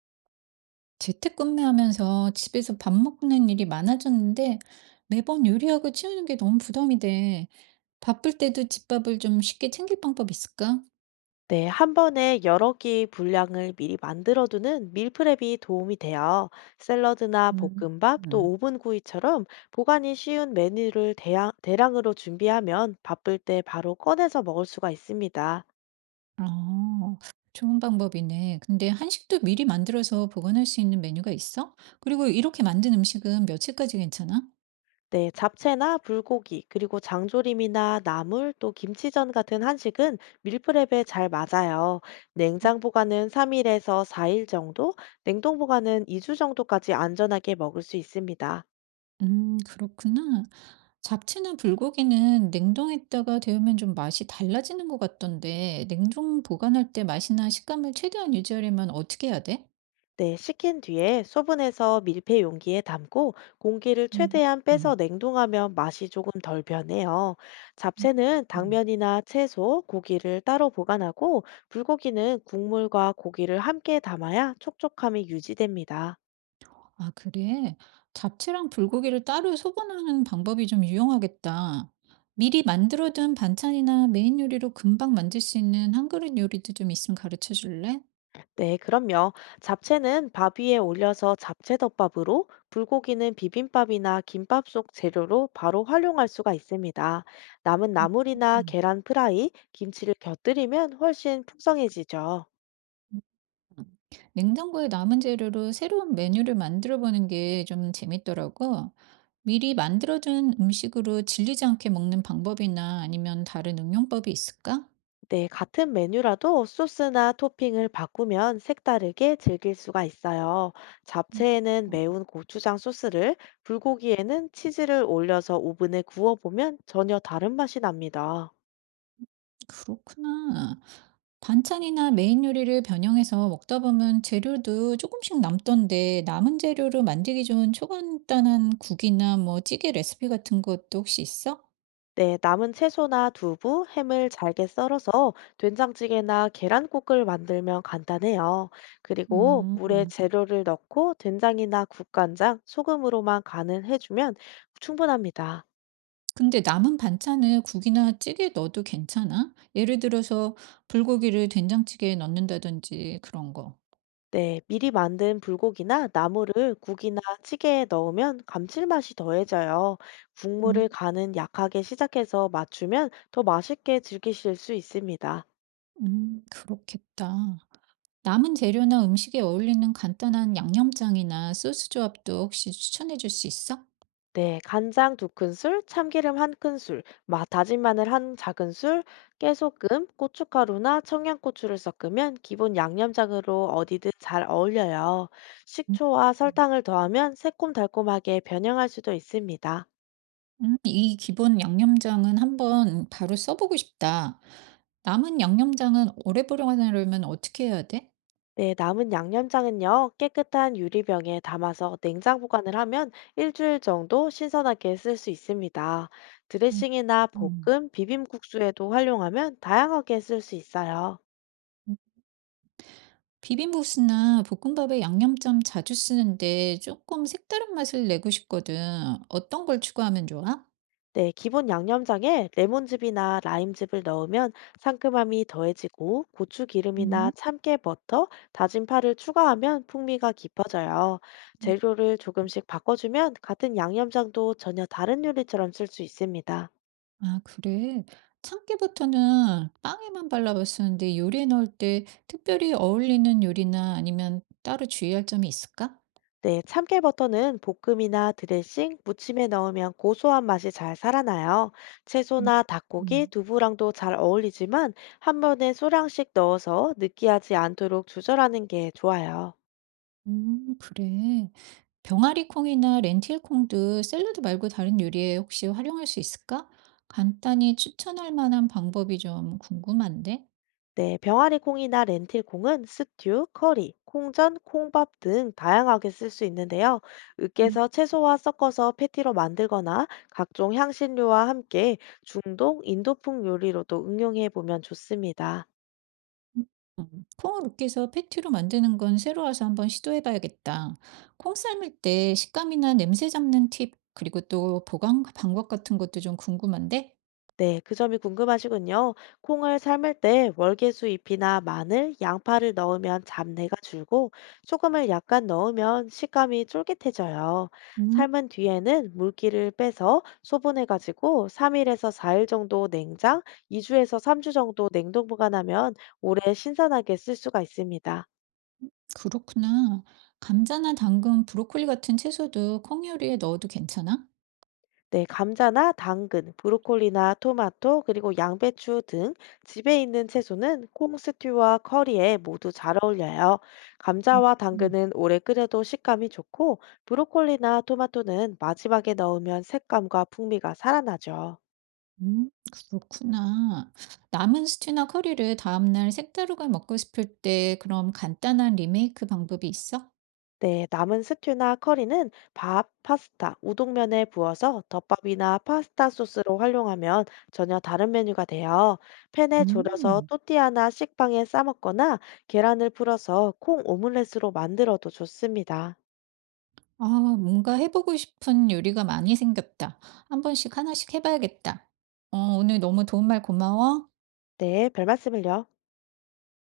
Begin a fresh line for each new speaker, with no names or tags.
재택근무하면서 집에서 밥 먹는 일이 많아졌는데 매번 요리하고 치우는 게 너무 부담이 돼. 바쁠 때도 집밥을 좀 쉽게 챙길 방법 있을까?
네, 한 번에 여러 개의 분량을 미리 만들어두는 밀프렙이 도움이 돼요. 샐러드나
음,
볶음밥, 또
음.
오븐 구이처럼 보관이 쉬운 메뉴를 대량으로 준비하면 바쁠 때 바로 꺼내서 먹을 수가 있습니다.
아, 좋은 방법이네. 근데 한식도 미리 만들어서 보관할 수 있는 메뉴가 있어? 그리고 이렇게 만든 음식은 며칠까지 괜찮아?
네, 잡채나 불고기, 그리고 장조림이나 나물, 또 김치전 같은 한식은 밀프렙에 잘 맞아요. 냉장 보관은 3일에서 4일 정도, 냉동 보관은 2주 정도까지 안전하게 먹을 수 있습니다.
그렇구나. 잡채나 불고기는 냉동했다가 데우면 좀 맛이 달라지는 것 같던데, 냉동 보관할 때 맛이나 식감을 최대한 유지하려면 어떻게 해야 돼?
네, 식힌 뒤에 소분해서 밀폐 용기에 담고 공기를
음.
최대한 빼서
음.
냉동하면 맛이 조금 덜 변해요.
음.
잡채는
음.
당면이나 채소, 고기를 따로 보관하고 불고기는 국물과 고기를 함께 담아야 촉촉함이 유지됩니다.
아, 그래? 잡채랑 불고기를 따로 소분하는 방법이 좀 유용하겠다. 미리 만들어둔 반찬이나 메인 요리로 금방 만들 수 있는 한 그릇 요리도 좀 있으면 가르쳐 줄래?
네, 그럼요. 잡채는 밥 위에 올려서 잡채덮밥으로, 불고기는 비빔밥이나 김밥 속 재료로 바로 활용할 수가 있습니다. 남은
음.
나물이나
음.
계란 프라이, 김치를 곁들이면 훨씬 풍성해지죠.
음. 냉장고에 남은 재료로 새로운 메뉴를 만들어 보는 게 좀 재밌더라고. 미리 만들어둔 음식으로 질리지 않게 먹는 방법이나 아니면 다른 응용법이 있을까?
네, 같은 메뉴라도 소스나 토핑을 바꾸면 색다르게 즐길 수가 있어요.
음,
잡채에는
음,
매운 고추장 소스를, 불고기에는 치즈를 올려서 오븐에 구워보면 전혀 다른 맛이 납니다.
그렇구나. 반찬이나 메인 요리를 변형해서 먹다 보면 재료도 조금씩 남던데 남은 재료로 만들기 좋은 초간단한 국이나 뭐 찌개 레시피 같은 것도 혹시 있어?
네, 남은 채소나 두부, 햄을 잘게 썰어서 된장찌개나 계란국을 만들면 간단해요. 그리고 물에
음.
재료를 넣고 된장이나 국간장, 소금으로만 간을 해주면 충분합니다.
근데 남은 반찬을 국이나 찌개에 넣어도 괜찮아? 예를 들어서 불고기를 된장찌개에 넣는다든지 그런 거.
네, 미리 만든 불고기나 나물을 국이나 찌개에 넣으면 감칠맛이 더해져요.
음,
국물을 간은 약하게 시작해서 맞추면 더 맛있게 즐기실 수 있습니다.
그렇겠다. 남은 재료나 음식에 어울리는 간단한 양념장이나 소스 조합도 혹시 추천해 줄 수 있어?
네, 간장 2 큰술, 참기름 1 큰술, 마 다진 마늘 1 작은술, 깨소금, 고춧가루나 청양고추를 섞으면 기본 양념장으로 어디든 잘 어울려요.
음,
식초와
음,
설탕을 더하면 새콤달콤하게 변형할 수도 있습니다.
이 기본 양념장은 한번 바로 써보고 싶다. 남은 양념장은 오래 보관하려면 어떻게 해야 돼?
네, 남은 양념장은요, 깨끗한 유리병에 담아서 냉장 보관을 하면 일주일 정도 신선하게 쓸 수 있습니다.
음,
드레싱이나
음.
볶음, 비빔국수에도 활용하면 다양하게 쓸 수 있어요.
음. 비빔국수나 볶음밥에 양념장 자주 쓰는데 조금 색다른 맛을 내고 싶거든. 어떤 걸 추가하면 좋아?
네, 기본 양념장에 레몬즙이나 라임즙을 넣으면 상큼함이 더해지고 고추 기름이나
음.
참깨 버터, 다진 파를 추가하면 풍미가 깊어져요. 재료를 조금씩 바꿔주면 같은 양념장도 전혀 다른 요리처럼 쓸 수 있습니다.
아, 그래. 참깨부터는 빵에만 발라서 쓰는데 요리에 넣을 때 특별히 어울리는 요리나 아니면 따로 주의할 점이 있을까?
네, 참깨 버터는 볶음이나 드레싱, 무침에 넣으면 고소한 맛이 잘 살아나요.
음,
채소나 닭고기,
음,
두부랑도 잘 어울리지만 한 번에 소량씩 넣어서 느끼하지 않도록 조절하는 게 좋아요.
그래. 병아리콩이나 렌틸콩도 샐러드 말고 다른 요리에 혹시 활용할 수 있을까? 간단히 추천할 만한 방법이 좀 궁금한데?
네, 병아리 콩이나 렌틸 콩은 스튜, 커리, 콩전, 콩밥 등 다양하게 쓸 수 있는데요.
음.
으깨서 채소와 섞어서 패티로 만들거나 각종 향신료와 함께 중동, 인도풍 요리로도 응용해 보면 좋습니다.
음, 콩을 으깨서 패티로 만드는 건 새로 와서 한번 시도해 봐야겠다. 콩 삶을 때 식감이나 냄새 잡는 팁, 그리고 또 보관 방법 같은 것도 좀 궁금한데?
네, 그 점이 궁금하시군요. 콩을 삶을 때 월계수 잎이나 마늘, 양파를 넣으면 잡내가 줄고 소금을 약간 넣으면 식감이 쫄깃해져요.
음,
삶은 뒤에는 물기를 빼서 소분해가지고 3일에서 4일 정도 냉장, 2주에서 3주 정도 냉동 보관하면 오래 신선하게 쓸 수가 있습니다.
그렇구나. 감자나 당근, 브로콜리 같은 채소도 콩 요리에 넣어도 괜찮아?
네, 감자나 당근, 브로콜리나 토마토, 그리고 양배추 등 집에 있는 채소는 콩 스튜와 커리에 모두 잘 어울려요.
음,
감자와
음,
당근은 오래 끓여도 식감이 좋고, 브로콜리나 토마토는 마지막에 넣으면 색감과 풍미가 살아나죠.
그렇구나. 남은 스튜나 커리를 다음날 색다르게 먹고 싶을 때 그럼 간단한 리메이크 방법이 있어?
네, 남은 스튜나 커리는 밥, 파스타, 우동면에 부어서 덮밥이나 파스타 소스로 활용하면 전혀 다른 메뉴가 돼요. 팬에 졸여서
음.
또띠아나 식빵에 싸먹거나 계란을 풀어서 콩 오믈렛으로 만들어도 좋습니다.
아, 뭔가 해보고 싶은 요리가 많이 생겼다. 한 번씩 하나씩 해봐야겠다. 어, 오늘 너무 도움말 고마워.
네, 별 말씀을요.